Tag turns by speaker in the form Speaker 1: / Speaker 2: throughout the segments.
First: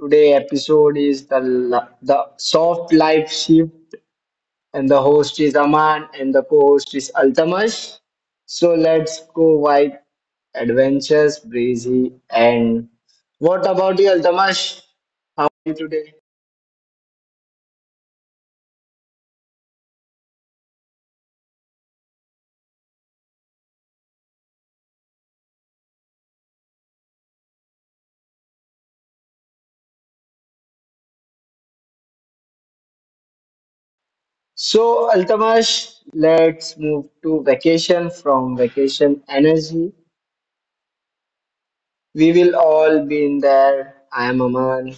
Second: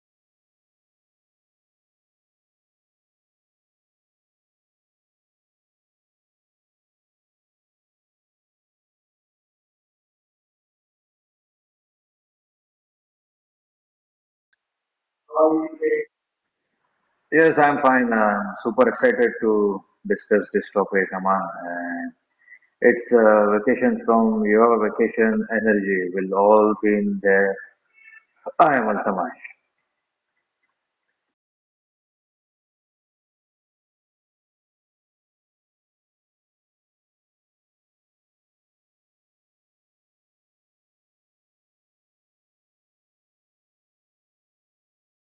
Speaker 1: Today episode is the the soft life shift, and the host is Aman and the co-host is Altamash. So let's go wide adventures breezy and what about you, Altamash? How are you today?
Speaker 2: Yes, I'm fine. Super excited to discuss this topic, Aman. And it's vacation from your vacation energy will all be in there. I am Altamash.
Speaker 1: So Altamash, let's move to vacation from vacation energy. We will all be in there. I am Aman.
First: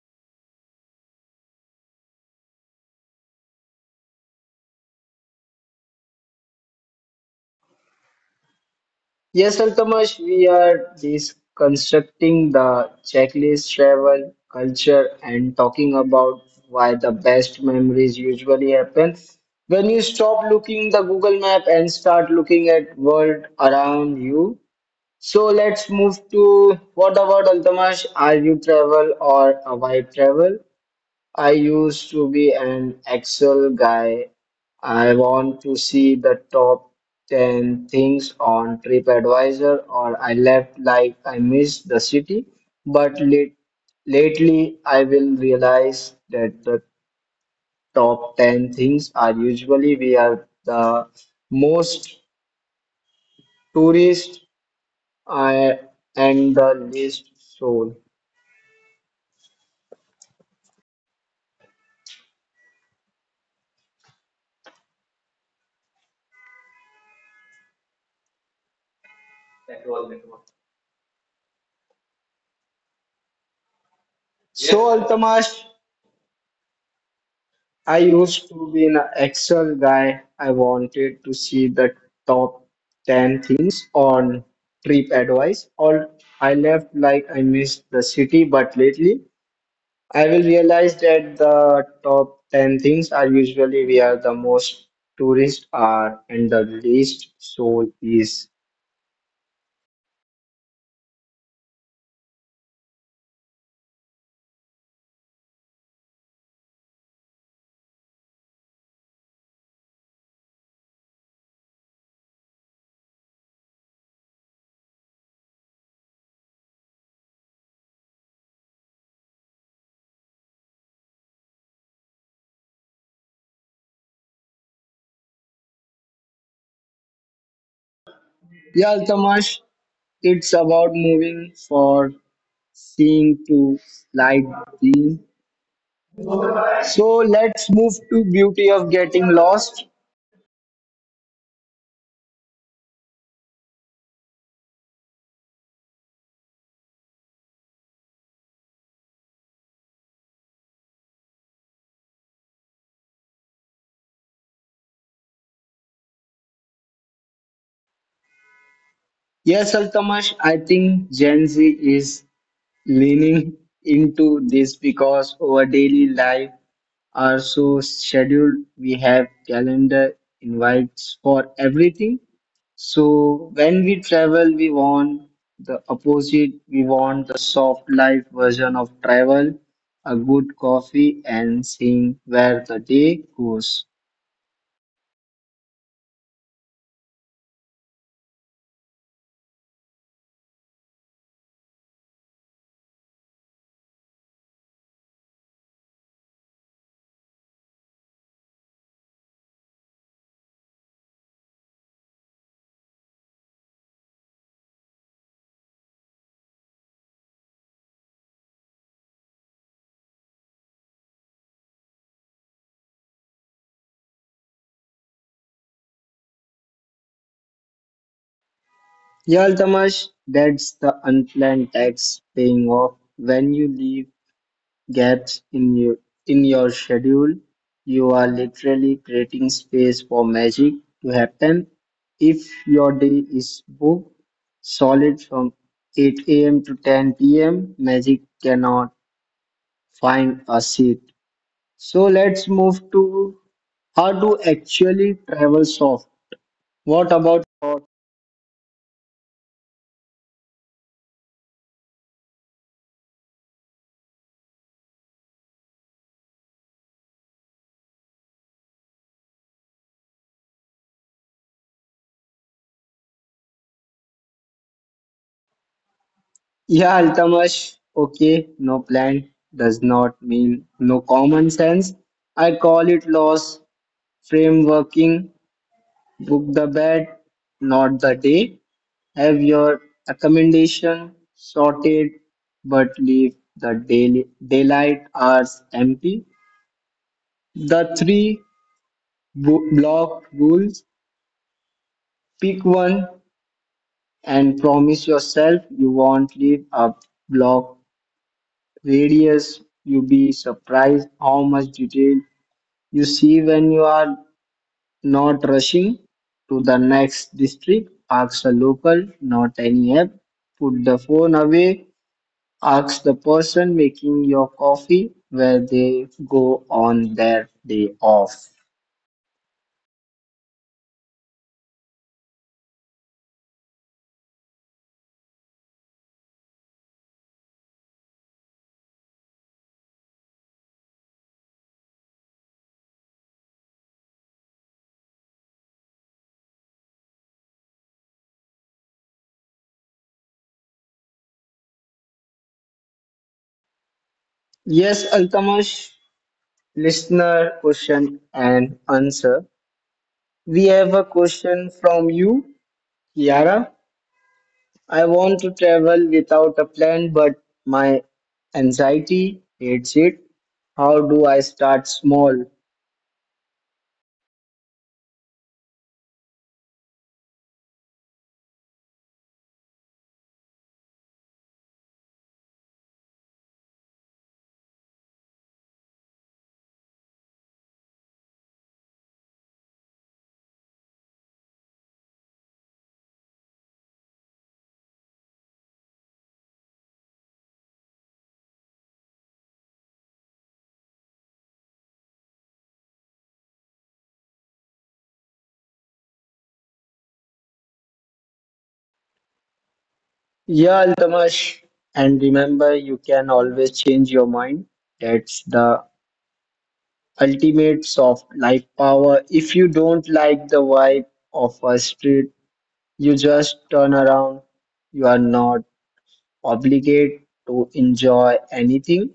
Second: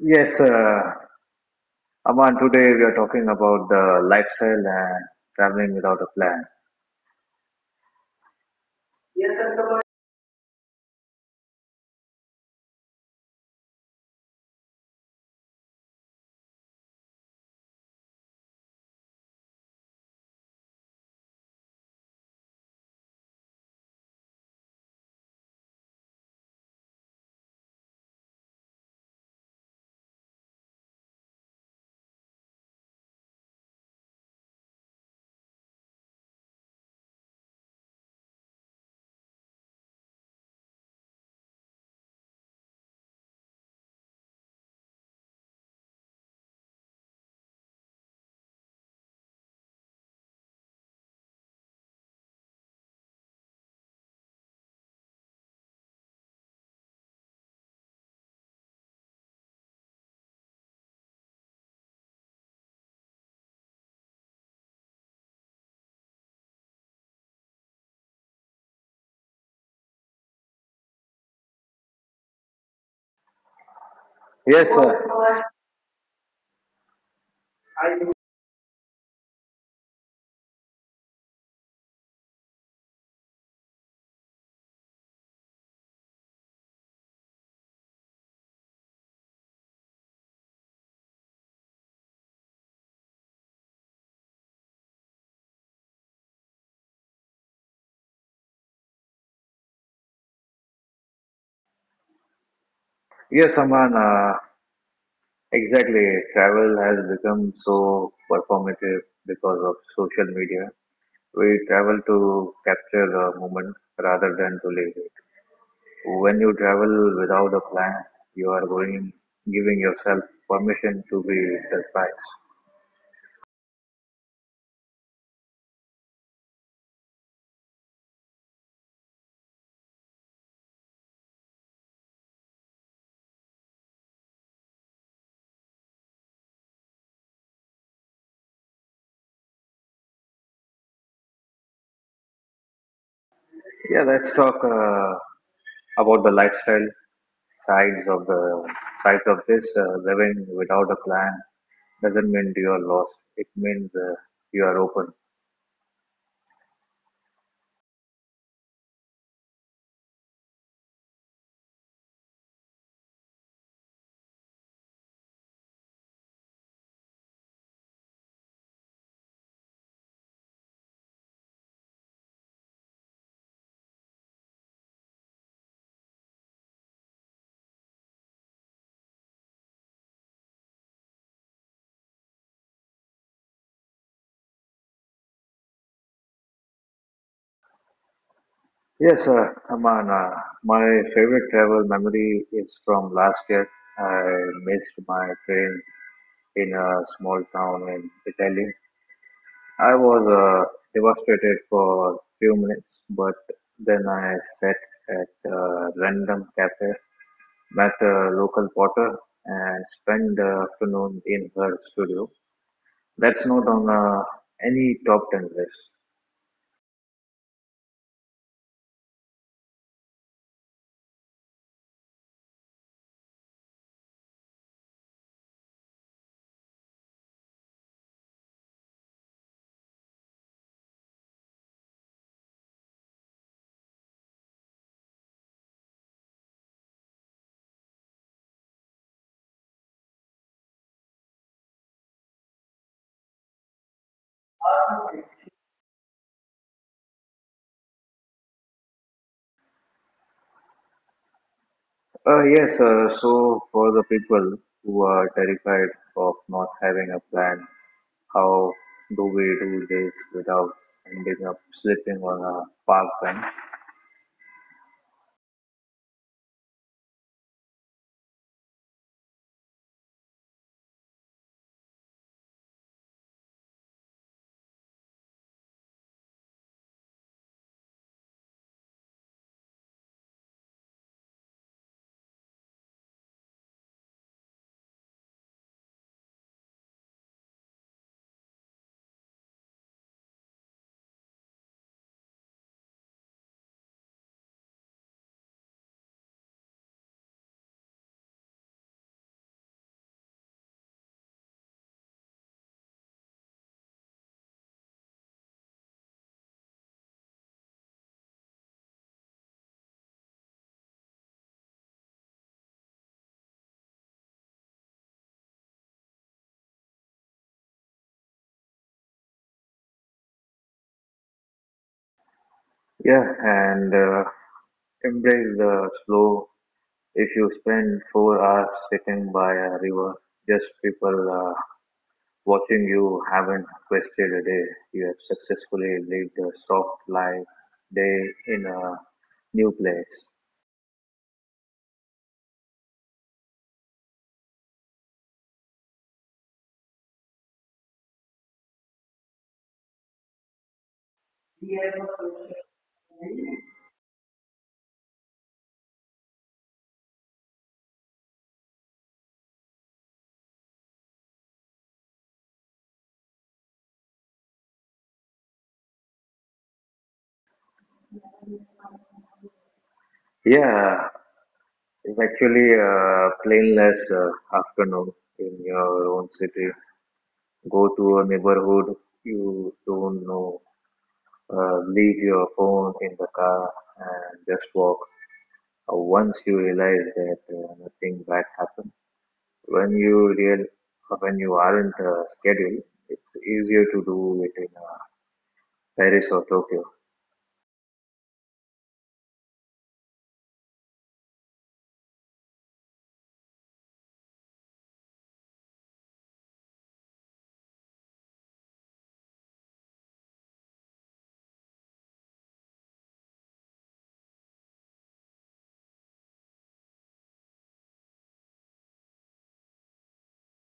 Speaker 2: Yes, Aman, today we are talking about the lifestyle and traveling without a plan. Yes,
Speaker 1: Yes, Altamash, we are deconstructing the checklist travel culture and talking about why the best memories usually happen when you stop looking the Google map and start looking at world around you. So let's move to what about Altamash? Are you travel or a travel? I used to be an Excel guy. I want to see the top 10 things on TripAdvisor or I left like I missed the city. But lately, I will realize that the top 10 things are usually we are the most tourist uh, and the least soul.
Speaker 2: sir.
Speaker 1: So, Altamash. I used to be an Excel guy. I wanted to see the top 10 things on TripAdvisor. All I left like I missed the city, but lately I will realize that the top 10 things are usually where the most tourists are and the least soul is.
Speaker 2: Yes, Aman. Exactly. Travel has become so performative because of social media. We travel to capture the moment rather than to live it. When you travel without a plan, you are going giving yourself permission to be surprised.
Speaker 1: Yeah, Altamash, it's about moving for seeing to slide being. So let's move to beauty of getting lost.
Speaker 2: Yeah, let's talk about the lifestyle sides of the sides of this. Living without a plan doesn't mean you are lost. It means you are open.
Speaker 1: Yes, Altamash, I think Gen Z is leaning into this because our daily life are so scheduled. We have calendar invites for everything. So when we travel, we want the opposite. We want the soft life version of travel, a good coffee, and seeing where the day goes.
Speaker 2: Yes, Aman. My favorite travel memory is from last year. I missed my train in a small town in Italy. I was devastated for few minutes, but then I sat at a random cafe, met a local potter, and spent the afternoon in her studio. That's not on any top 10 list.
Speaker 1: Yeah, Altamash, that's the unplanned tax paying off when you leave gaps in your schedule. You are literally creating space for magic to happen. If your day is booked solid from 8 a.m. to 10 p.m., magic cannot find a seat. So let's move to how to actually travel soft. What about
Speaker 2: Yes, so for the people who are terrified of not having a plan, how do we do this without ending up sleeping on a park bench?
Speaker 1: yeah, Altamash, okay, no plan does not mean no common sense. I call it loss frameworking. Book the bed, not the day. Have your accommodation sorted, but leave the daily, daylight hours empty. The three block rules. Pick one and promise yourself you won't leave a block radius. You'll be surprised how much detail you see when you are not rushing to the next district, ask the local, not any app. Put the phone away, ask the person making your coffee where they go on their day off.
Speaker 2: Yeah, and embrace the slow. If you spend 4 hours sitting by a river, just people watching, you haven't wasted a day. You have successfully lived a soft life day in a new place.
Speaker 1: Yes, Altamash, listener question and answer. We have a question from you, Kiara. I want to travel without a plan, but my anxiety hates it. How do I start small?
Speaker 2: Yeah, it's actually a plainless afternoon in your own city. Go to a neighborhood you don't know. Leave your phone in the car and just walk. Once you realize that nothing bad happens, when you real when you aren't scheduled, it's easier to do it in Paris or Tokyo.
Speaker 1: Yeah, Altamash. And remember, you can always change your mind. That's the ultimate soft life power. If you don't like the vibe of a street, you just turn around. You are not obligated to enjoy anything.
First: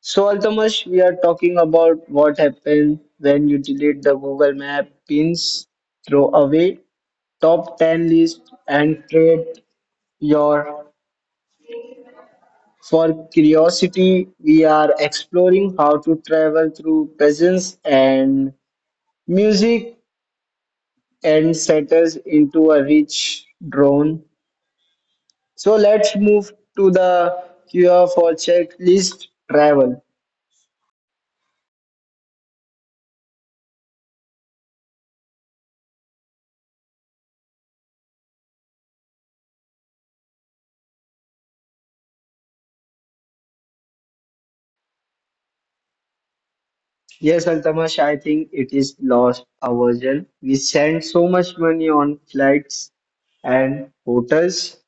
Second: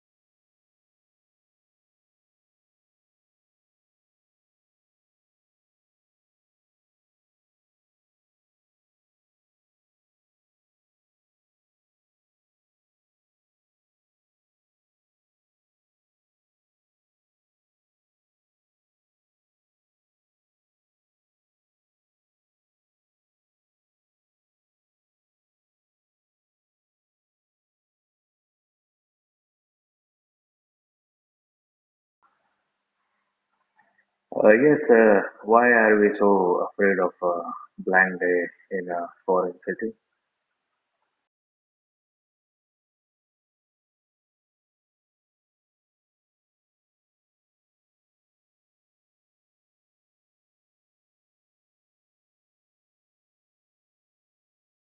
Speaker 1: So, Altamash, we are talking about what happened when you delete the Google Map pins, throw away top 10 list, and create your for curiosity, we are exploring how to travel through peasants and music and settles into a rich drone. So let's move to the cure for checklist travel.
Speaker 2: Yes, why are we so afraid of a blank day in a foreign city?
Speaker 1: Yes, Altamash, I think it is lost aversion. We spend so much money on flights and hotels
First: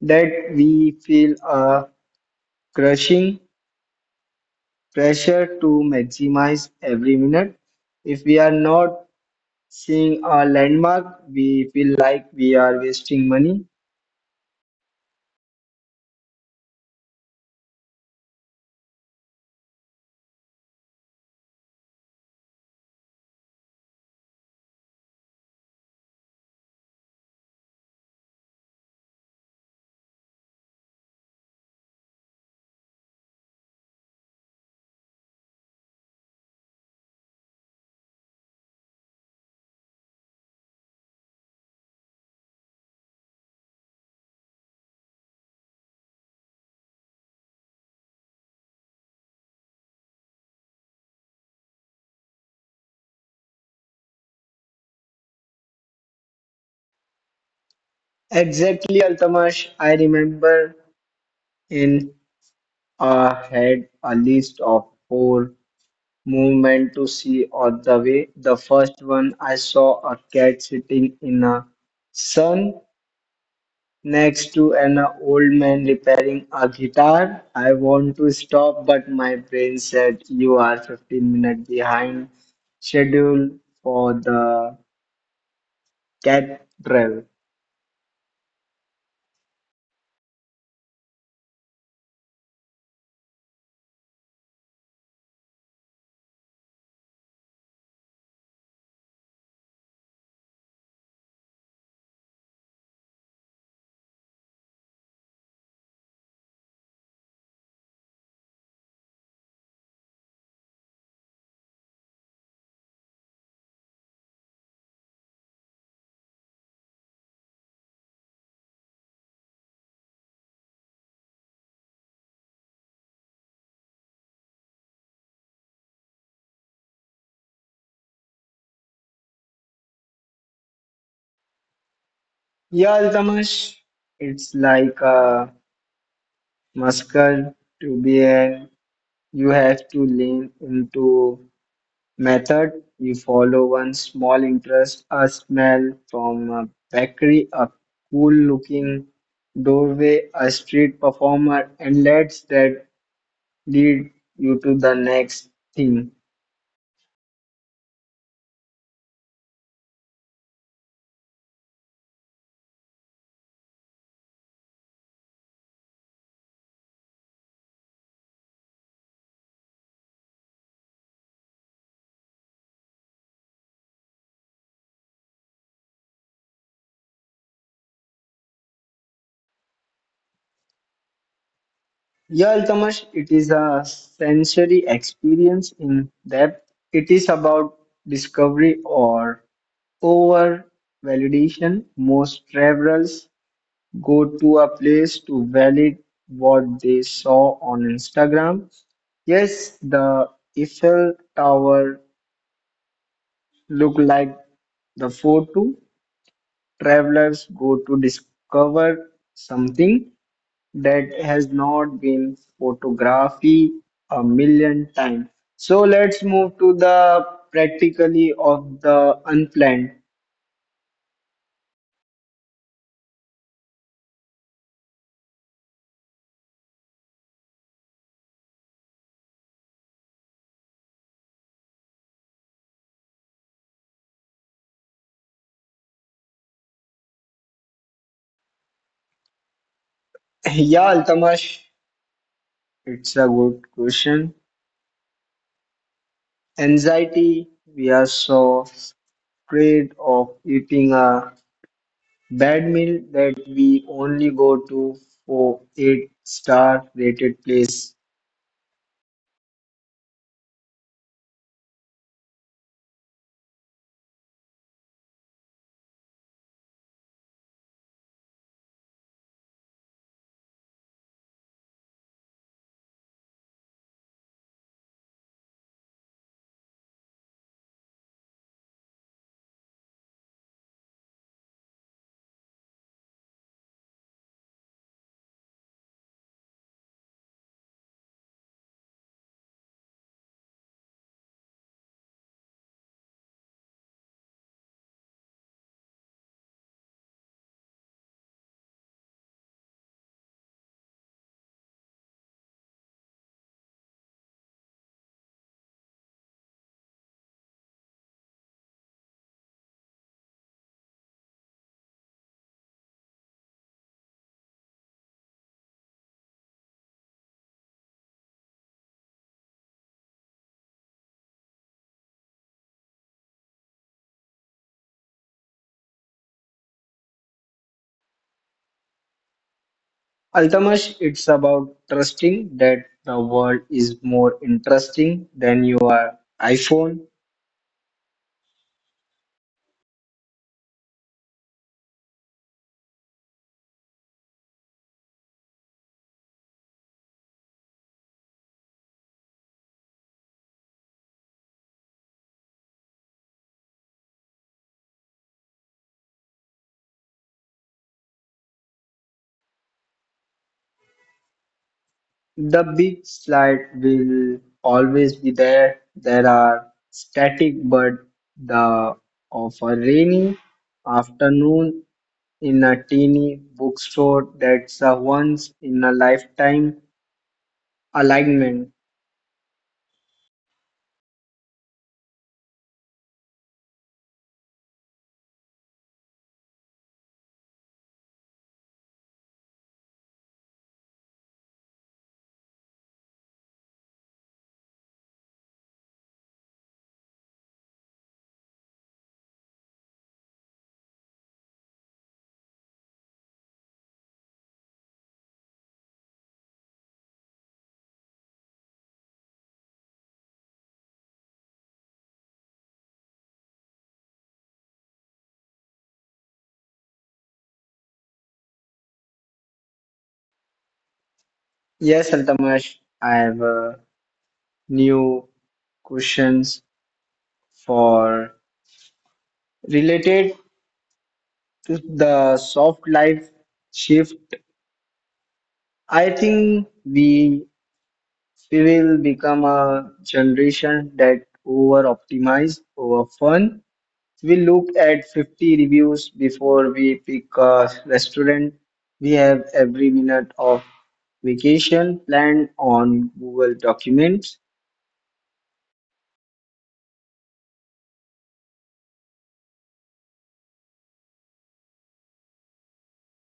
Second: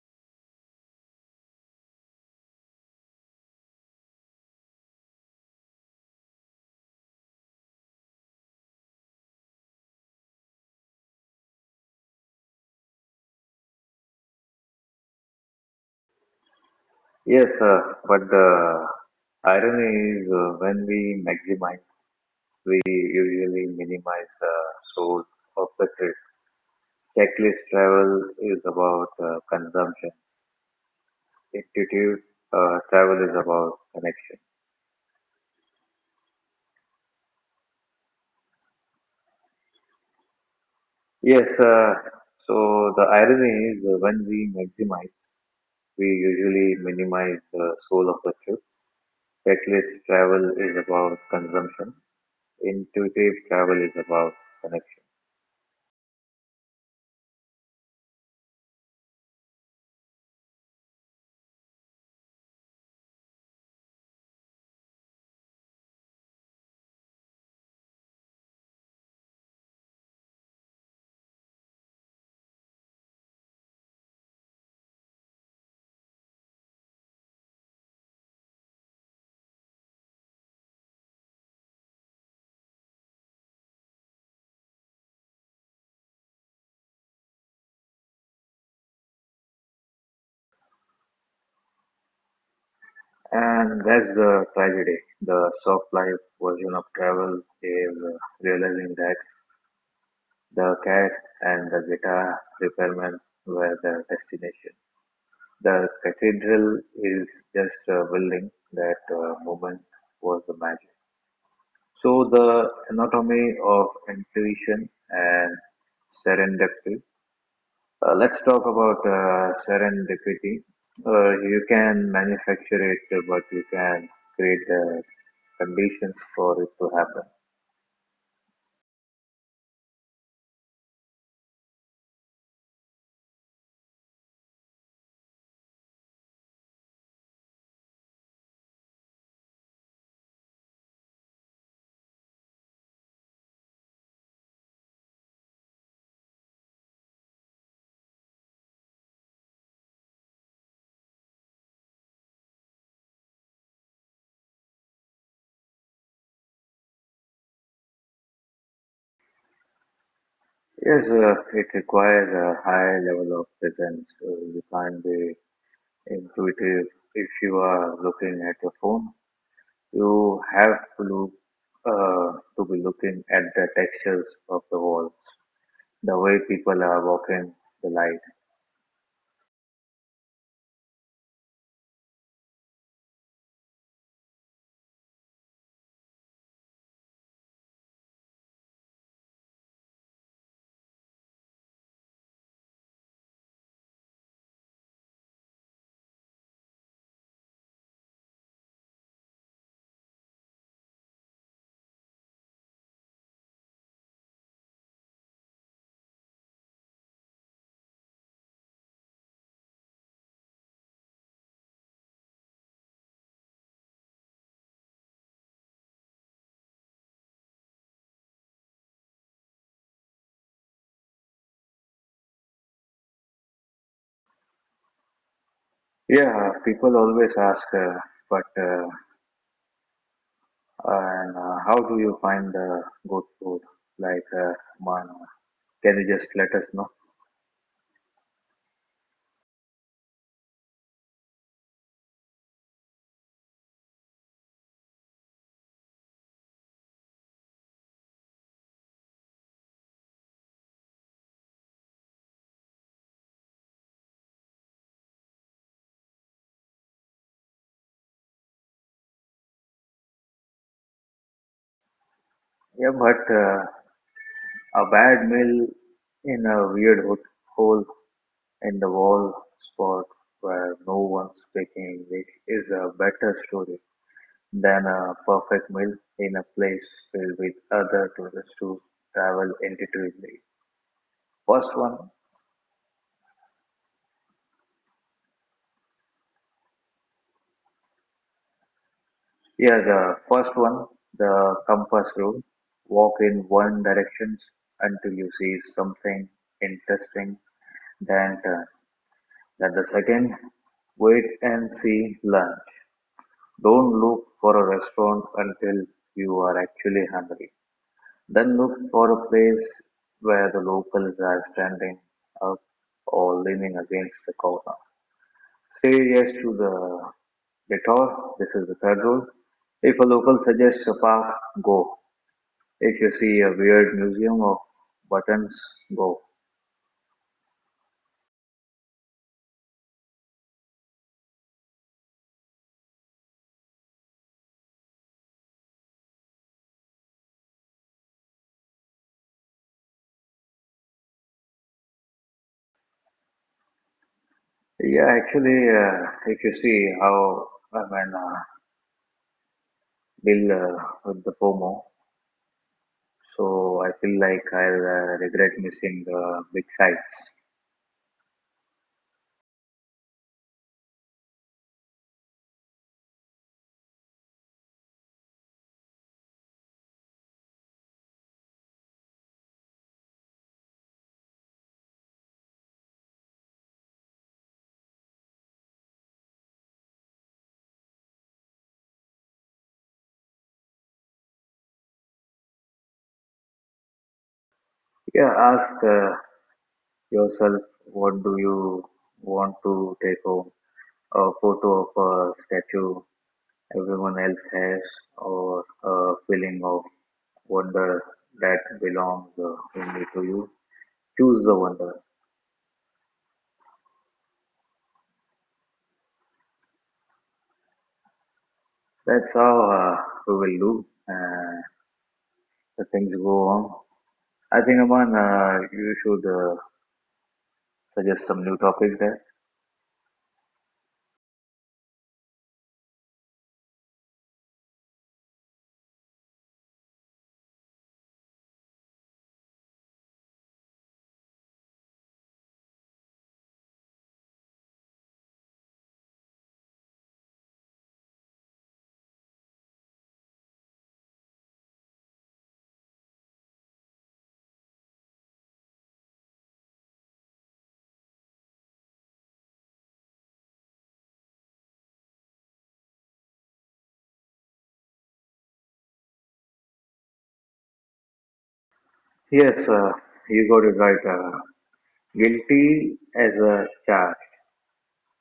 Speaker 1: that we feel a crushing pressure to maximize every minute. If we are not seeing a landmark, we feel like we are wasting money.
Speaker 2: Yes, but the irony is when we maximize, we usually minimize the source of the trip. Checklist travel is about consumption. Intuitive travel is about connection. Yes, so the irony is when we maximize, we usually minimize the soul of the trip. Reckless travel is about consumption. Intuitive travel is about connection.
Speaker 1: Exactly, Altamash. I remember in I had a list of four movement to see on the way. The first one I saw a cat sitting in a sun next to an old man repairing a guitar. I want to stop, but my brain said you are 15 minutes behind schedule for the cathedral.
Speaker 2: And that's the tragedy. The soft life version of travel is realizing that the cat and the guitar repairman were the destination. The cathedral is just a building; that moment was the magic. So the anatomy of intuition and serendipity. Let's talk about serendipity. You can manufacture it, but you can create the conditions for it to happen.
Speaker 1: Yeah, Altamash, it's like a muscle to be in. You have to lean into method, you follow one small interest, a smell from a bakery, a cool looking doorway, a street performer, and let that lead you to the next thing.
Speaker 2: Yes, it requires a high level of presence. You can't be intuitive if you are looking at your phone. You have to look to be looking at the textures of the walls, the way people are walking, the light.
Speaker 1: Yeah, Alkamash, it is a sensory experience in depth. It is about discovery or over validation. Most travelers go to a place to validate what they saw on Instagram. Yes, the Eiffel Tower look like the photo. Travelers go to discover something that has not been photographed a million times. So let's move to the practically of the unplanned.
Speaker 2: Yeah, people always ask, but uh, how do you find the good food? Like, man, can you just let us know?
Speaker 1: Yeah, Altamash, it's a good question. Anxiety we are so afraid of eating a bad meal that we only go to for eight-star rated place.
Speaker 2: Yeah, but a bad meal in a weird hole in the wall spot where no one's speaking English is a better story than a perfect meal in a place filled with other tourists who travel intuitively. First one, yeah, the first one, the compass rule. Walk in one direction until you see something interesting, then turn. Then the second, wait and see lunch. Don't look for a restaurant until you are actually hungry. Then look for a place where the locals are standing up or leaning against the corner. Say yes to the detour. This is the third rule. If a local suggests a park, go. If you see a weird museum of buttons, go.
Speaker 1: Altamash, it's about trusting that the world is more interesting than your iPhone.
Speaker 2: Yeah, actually, if you see how I mean, deal with the FOMO, so I feel like I'll regret missing the big sights.
Speaker 1: The big slide will always be there. There are static but the of a rainy afternoon in a teeny bookstore that's a once in a lifetime alignment.
Speaker 2: Yeah, ask yourself, what do you want to take home? A photo of a statue everyone else has, or a feeling of wonder that belongs only to you? Choose the wonder. That's how we will do. The things go on. I think, Aman, you should suggest some new topic there.
Speaker 1: Yes, Altamash, I have new questions for related to the soft life shift. I think we will become a generation that over optimize over fun. We look at 50 reviews before we pick a restaurant. We have every minute of vacation planned on Google Documents.
Speaker 2: Yes, you got it right. Guilty as a charge.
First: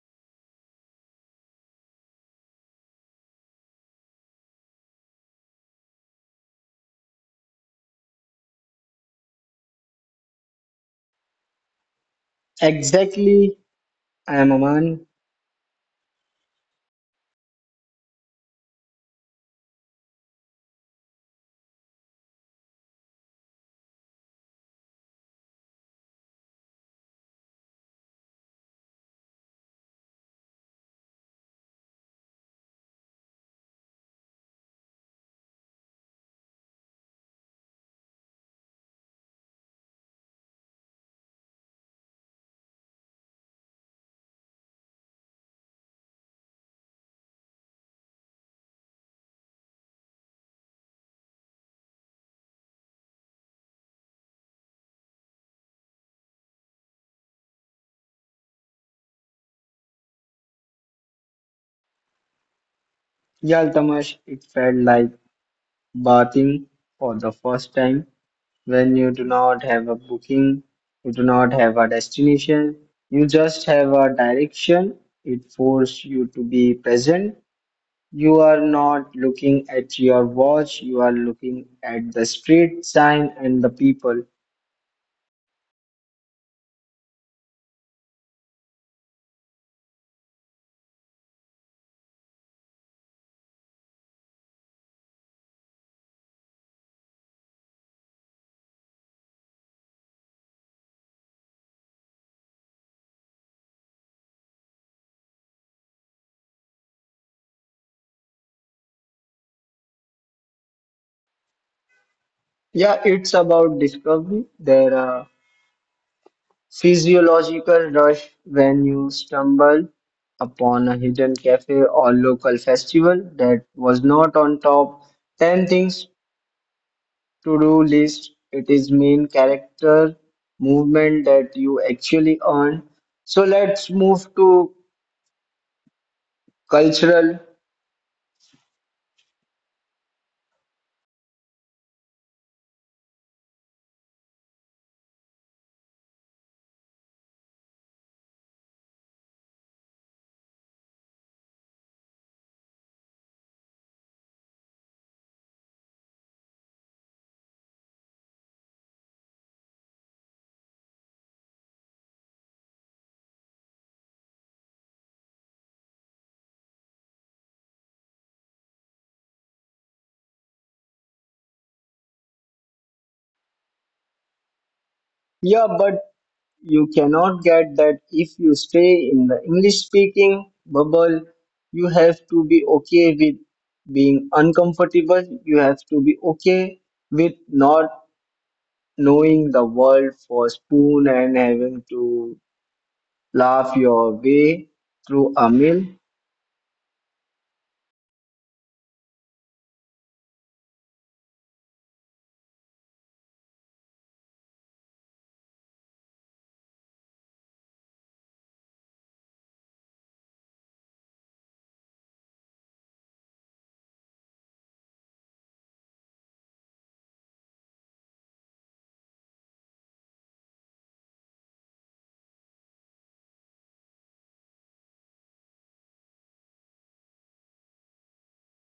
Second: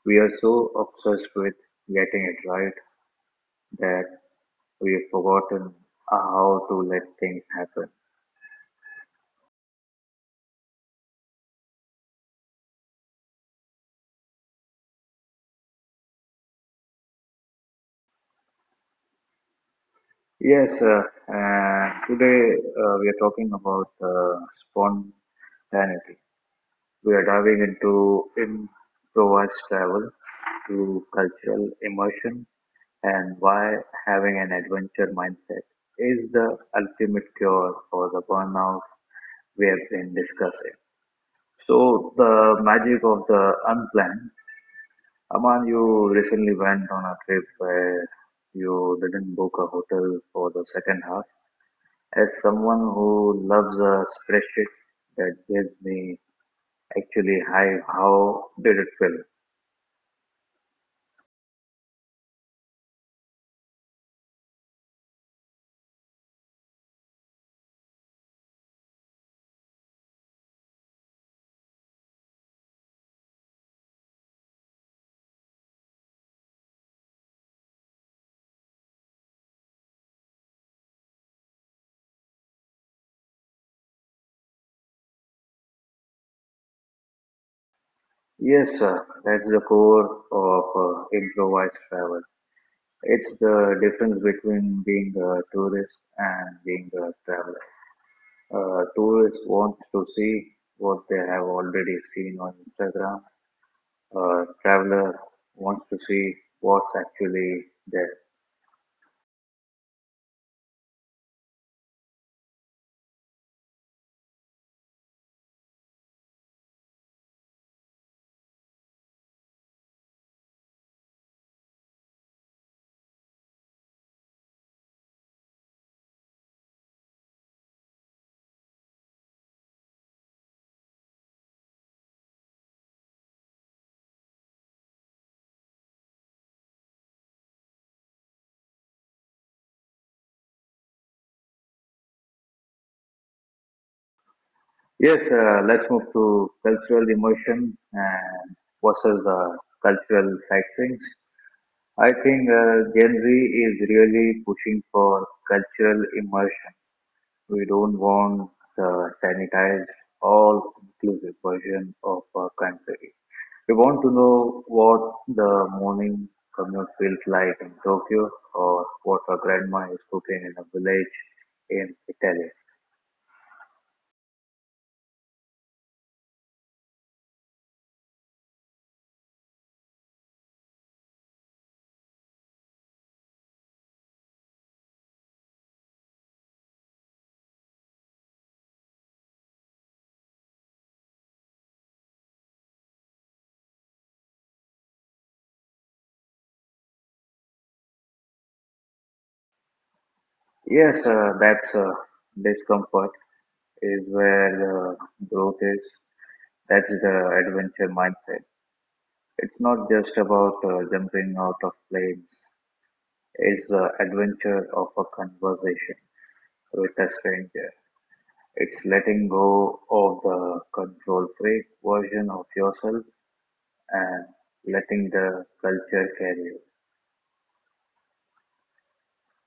Speaker 2: We are so obsessed with getting it right that we've forgotten how to let things happen.
Speaker 1: Exactly, I am Aman.
Speaker 2: Yes, uh, Today we are talking about spontaneity. We are diving into improvised travel through cultural immersion and why having an adventure mindset is the ultimate cure for the burnout we have been discussing. So, the magic of the unplanned. Aman, you recently went on a trip where you didn't book a hotel for the second half. As someone who loves a spreadsheet that gives me actually high, how did it feel?
Speaker 1: Yal Tamash, it felt like bathing for the first time. When you do not have a booking, you do not have a destination, you just have a direction. It forces you to be present. You are not looking at your watch, you are looking at the street sign and the people.
Speaker 2: Yes, sir, that's the core of improvised travel. It's the difference between being a tourist and being a traveler. A tourist wants to see what they have already seen on Instagram. Traveler wants to see what's actually there.
Speaker 1: Yeah, it's about discovery. There are physiological rush when you stumble upon a hidden cafe or local festival that was not on top 10 things to do list. It is main character movement that you actually earn. So let's move to cultural.
Speaker 2: Yes, let's move to cultural immersion and versus cultural sightseeing. I think Gen Z is really pushing for cultural immersion. We don't want the sanitized, all-inclusive version of a country. We want to know what the morning commute feels like in Tokyo or what a grandma is cooking in a village in Italy.
Speaker 1: Yeah, but you cannot get that if you stay in the English speaking bubble. You have to be okay with being uncomfortable. You have to be okay with not knowing the word for spoon and having to laugh your way through a meal.
Speaker 2: Yes, that's discomfort is where the growth is. That's the adventure mindset. It's not just about jumping out of planes. It's the adventure of a conversation with a stranger. It's letting go of the control freak version of yourself and letting the culture carry you.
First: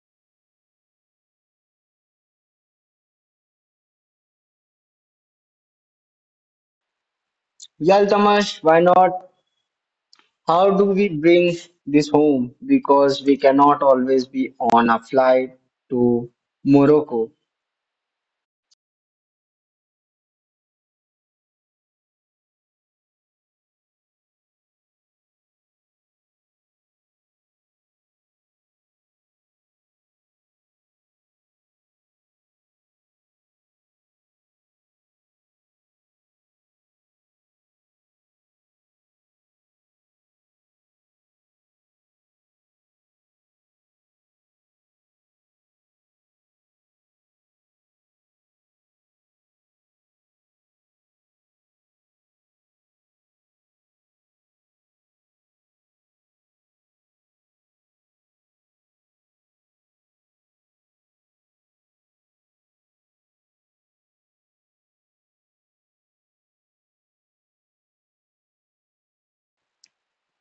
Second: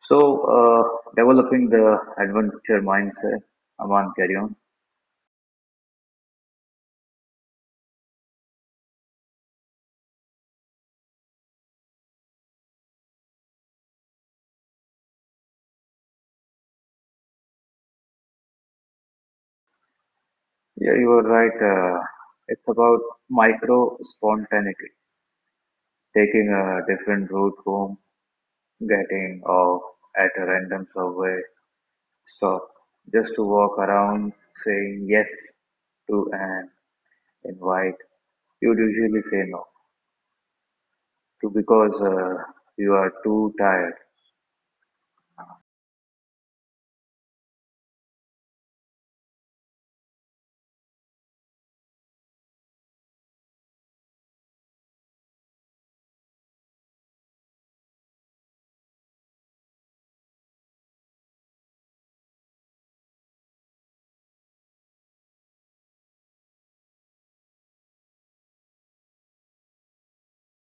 Speaker 2: So, developing the adventure mindset, Aman, carry on.
Speaker 1: Yal Tamash, why not? How do we bring this home? Because we cannot always be on a flight to Morocco.
Speaker 2: Yeah, you are right. It's about micro spontaneity, taking a different route home, getting off at a random subway stop, just to walk around, saying yes to an invite you would usually say no to because you are too tired.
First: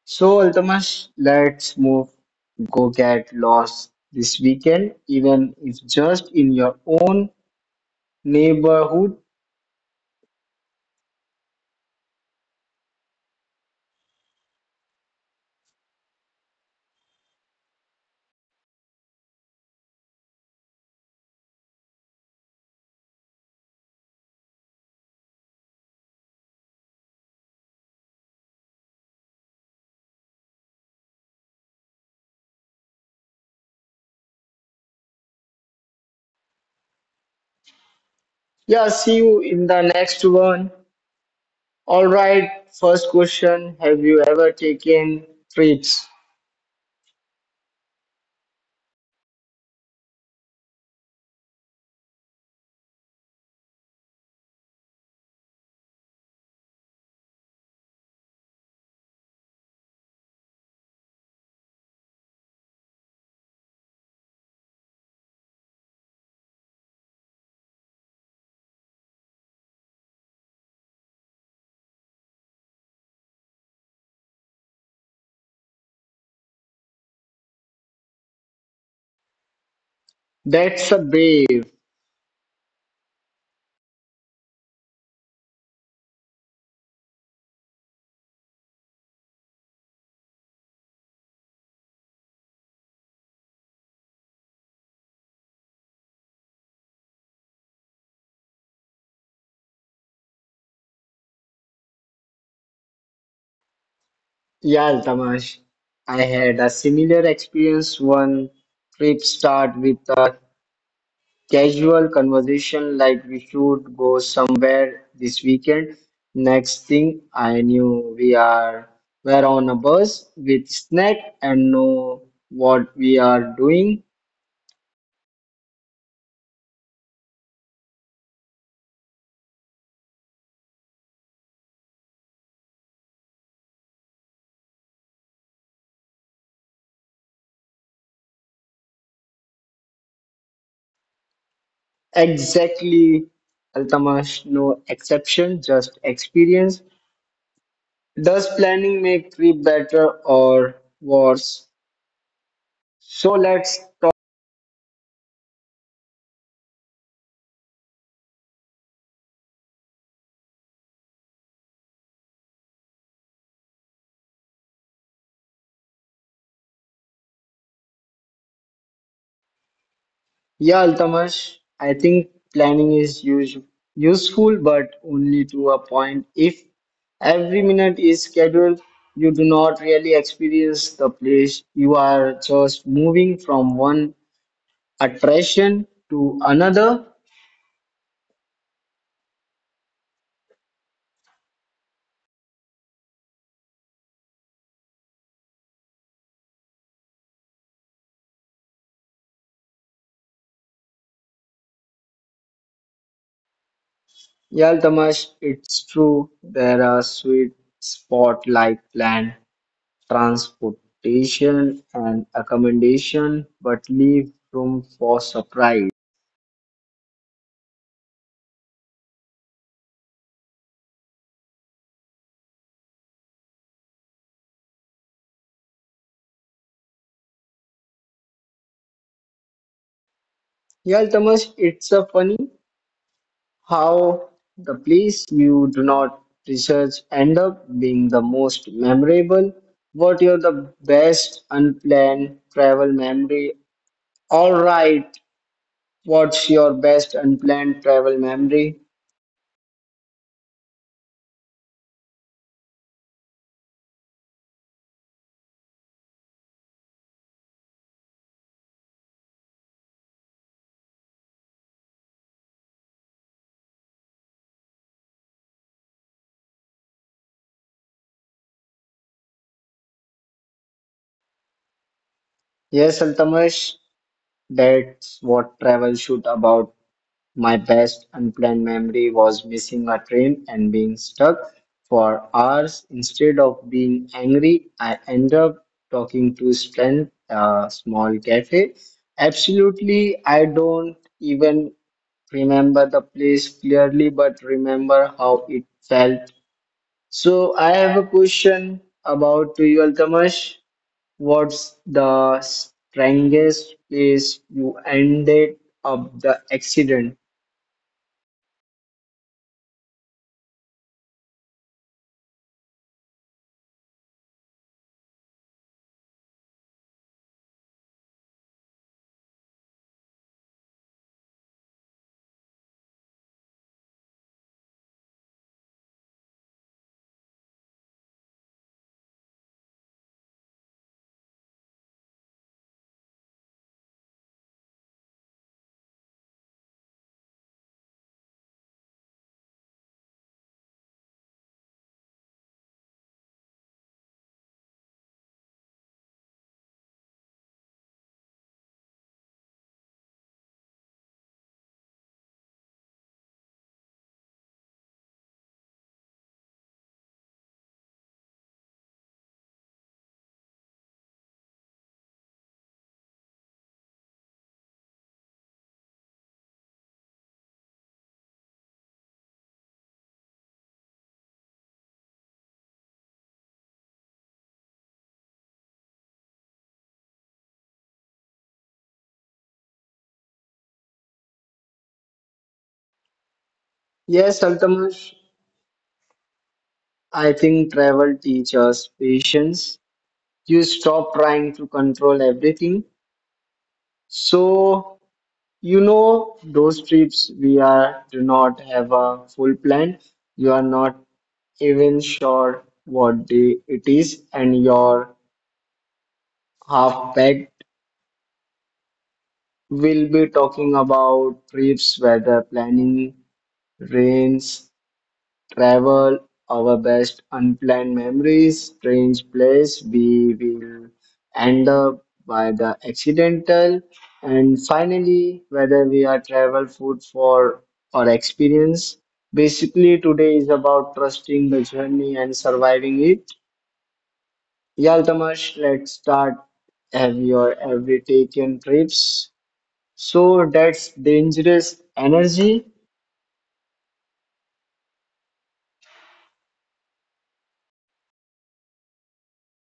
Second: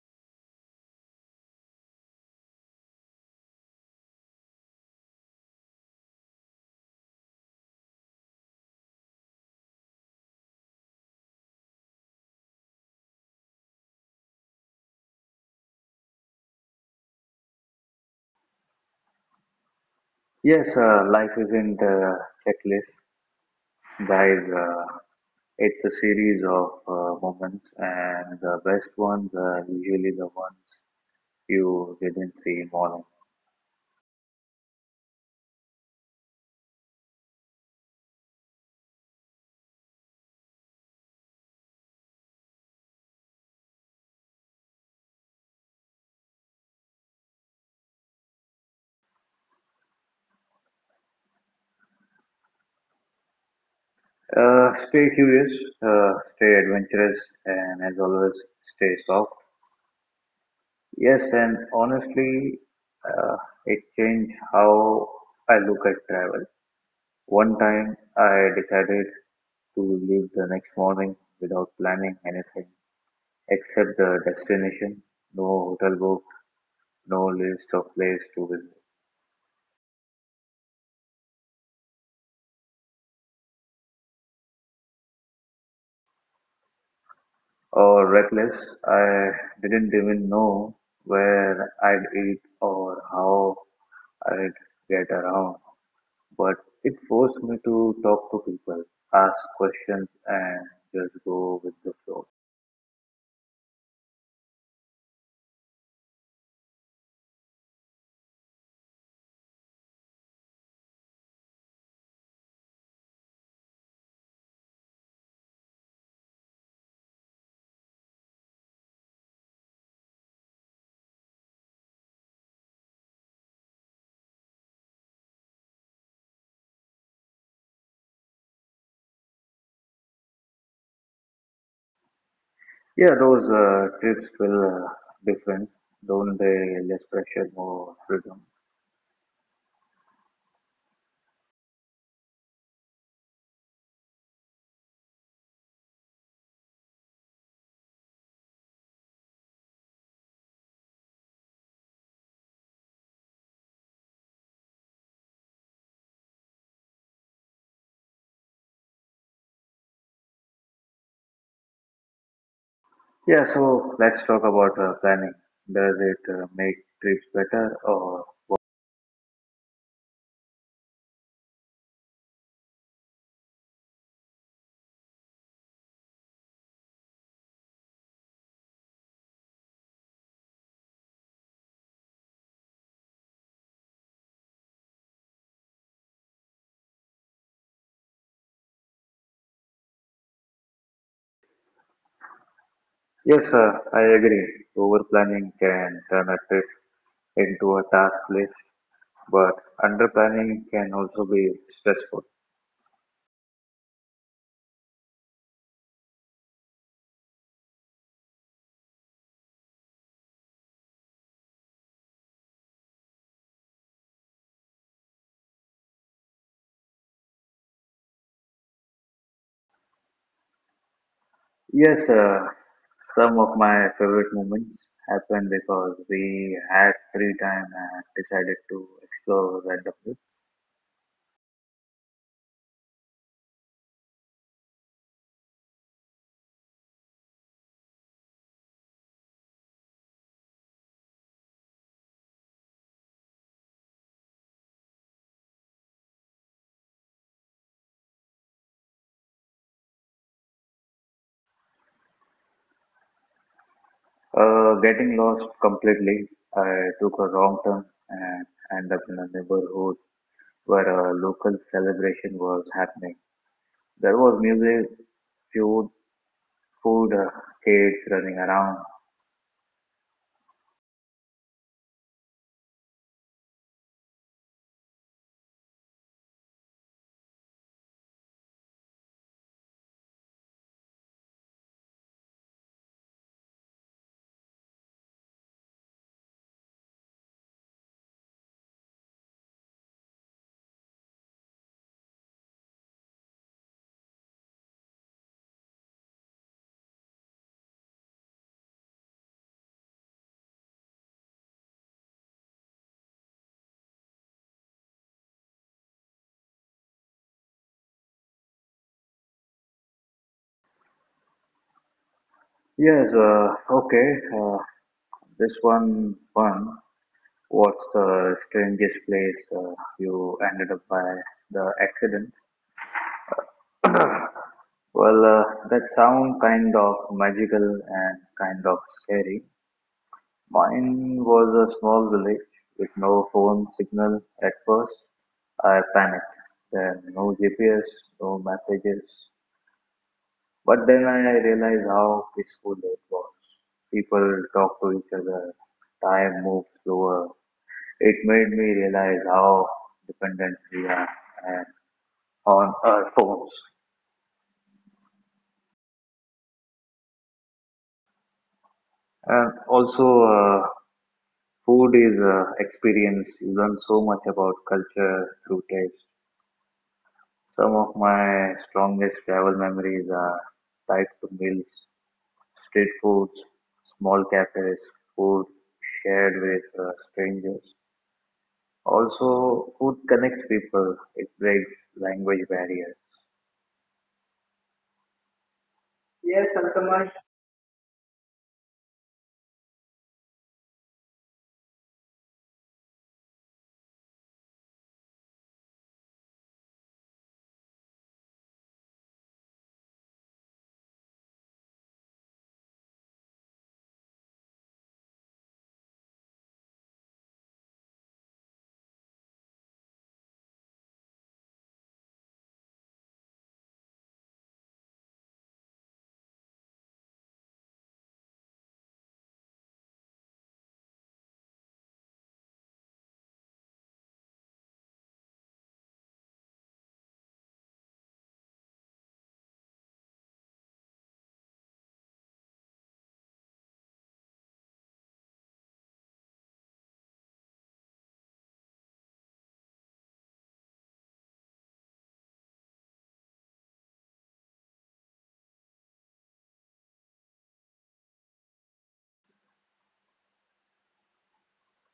Speaker 1: So, Altamash, let's move go get lost this weekend, even if just in your own neighborhood.
Speaker 2: Yes, life isn't a checklist, guys. It's a series of moments, and the best ones are usually the ones you didn't see morning.
Speaker 1: Yeah, see you in the next one. All right, first question, have you ever taken trips?
Speaker 2: Stay curious, stay adventurous, and as always, stay soft. Yes, and honestly, uh, it changed how I look at travel. One time I decided to leave the next morning without planning anything except the destination, no hotel booked, no list of place to visit.
Speaker 1: That's a brave.
Speaker 2: Or reckless, I didn't even know where I'd eat or how I'd get around. But it forced me to talk to people, ask questions, and just go with the flow.
Speaker 1: Yeah, Altamash, I had a similar experience. One trip start with a casual conversation like we should go somewhere this weekend. Next thing I knew, we are were on a bus with snack and know what we are doing.
Speaker 2: Yeah, those trips feel different, don't they? Less pressure, more freedom.
Speaker 1: Exactly, Altamash, no exception, just experience. Does planning make trip better or worse? So let's talk.
Speaker 2: Yeah, so let's talk about planning. Does it make trips better or what?
Speaker 1: Yeah, Altamash, I think planning is useful, but only to a point. If every minute is scheduled, you do not really experience the place. You are just moving from one attraction to another.
Speaker 2: Yes, I agree. Over planning can turn a trip into a task list, but under planning can also be stressful.
Speaker 1: Yeah, Altamash, it's true. There are sweet spot like land, transportation, and accommodation, but leave room for surprise.
Speaker 2: Yes, some of my favorite moments happened because we had free time and decided to explore randomly.
Speaker 1: Yeah, Altamash, it's a funny. How the place you do not research end up being the most memorable? What you're the best unplanned travel memory? All right, what's your best unplanned travel memory?
Speaker 2: Getting lost completely, I took a wrong turn and ended up in a neighborhood where a local celebration was happening. There was music, food, food, kids running around.
Speaker 1: Yes, Altamash, that's what travel should about. My best unplanned memory was missing a train and being stuck for hours. Instead of being angry, I ended up talking to a friend, a small cafe. Absolutely, I don't even remember the place clearly, but remember how it felt. So I have a question about to you, Altamash. What's the strangest place you ended up the accident?
Speaker 2: Yes, okay. Uh, this one, one. What's the strangest place you ended up by the accident? Well, that sound kind of magical and kind of scary. Mine was a small village with no phone signal at first. I panicked. Then no GPS, no messages. But then I realized how peaceful it was. People talked to each other. Time moved slower. It made me realize how dependent we are and on our phones. And also, food is experience. You learn so much about culture through taste. Some of my strongest travel memories are tied to meals, street foods, small cafes, food shared with strangers. Also, food connects people, it breaks language barriers. Yes.
Speaker 1: Yes, Altamash, I think travel teaches patience. You stop trying to control everything. So, you know, those trips we are do not have a full plan. You are not even sure what day it is, and your half packed. Will be talking about trips, weather planning, rains, travel, our best unplanned memories, strange place we will end up by the accidental, and finally, whether we are travel, food for or experience. Basically, today is about trusting the journey and surviving it. Yaltamash, let's start. Have your every taken trips? So that's dangerous energy.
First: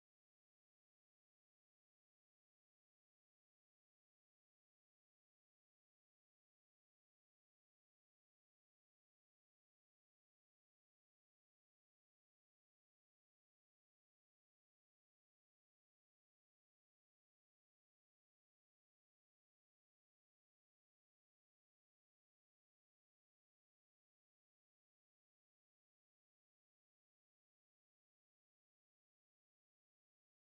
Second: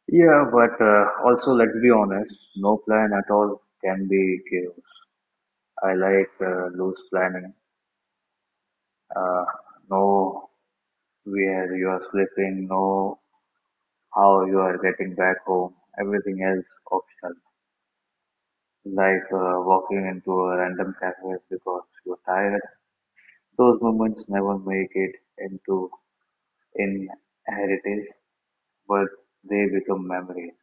Speaker 2: Yeah, but also, let's be honest, no plan at all can be chaos. I like loose planning. Uh, know where you are sleeping, know how you are getting back home, everything else optional. Like walking into a random cafe because you're tired. Those moments never make it into inheritance, but they become memories.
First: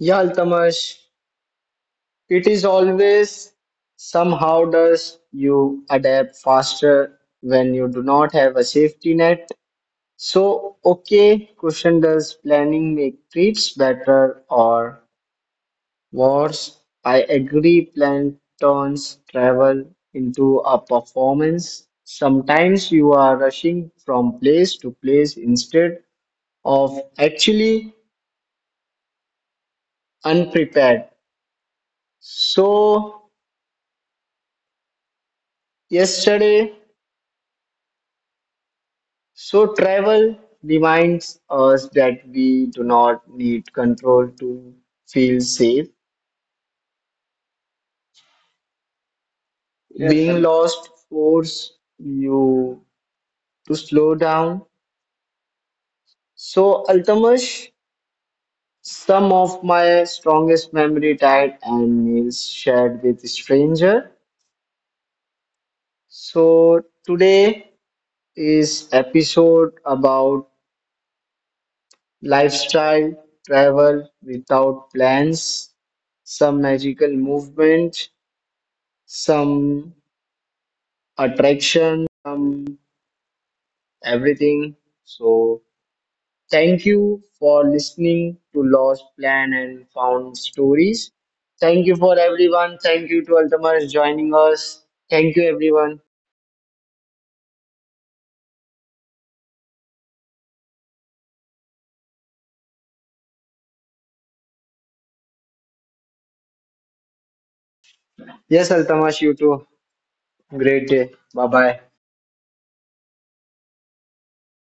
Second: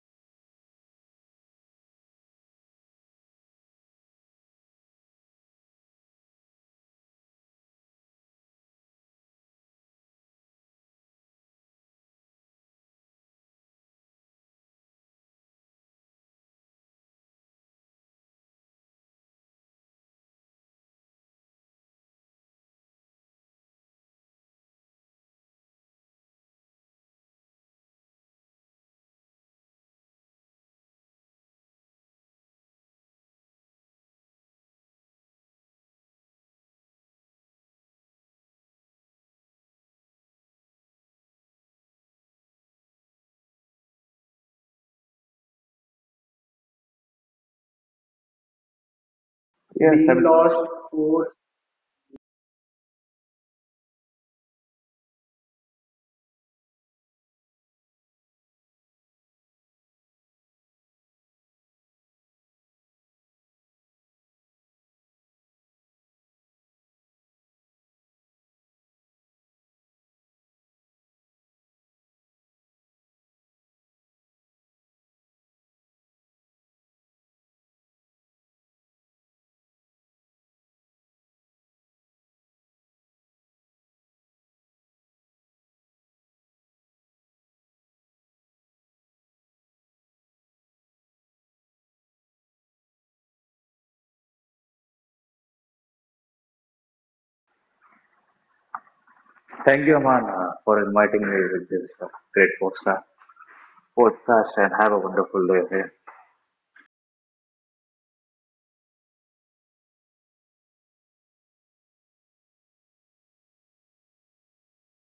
Speaker 1: Yaltamash, it is always somehow does you adapt faster when you do not have a safety net. So, okay, question does planning make trips better or worse? I agree, plan turns travel into a performance. Sometimes you are rushing from place to place instead of actually unprepared. So, yesterday so travel reminds us that we do not need control to feel safe.
Speaker 2: Yes, we am
Speaker 1: Being
Speaker 2: lost.
Speaker 1: lost force you to slow down. So Altamash, some of my strongest memory tied and meals shared with stranger. So today is episode about lifestyle travel without plans, some magical movement, some attraction from everything. So, thank you for listening to Lost Plan and Found Stories. Thank you for everyone. Thank you to Altamash joining us. Thank you, everyone.
Speaker 2: Thank you, Aman, for inviting me with this great podcast. Podcast and have a wonderful day ahead.
Speaker 1: Yes, Altamash, you too. Great day. Bye bye.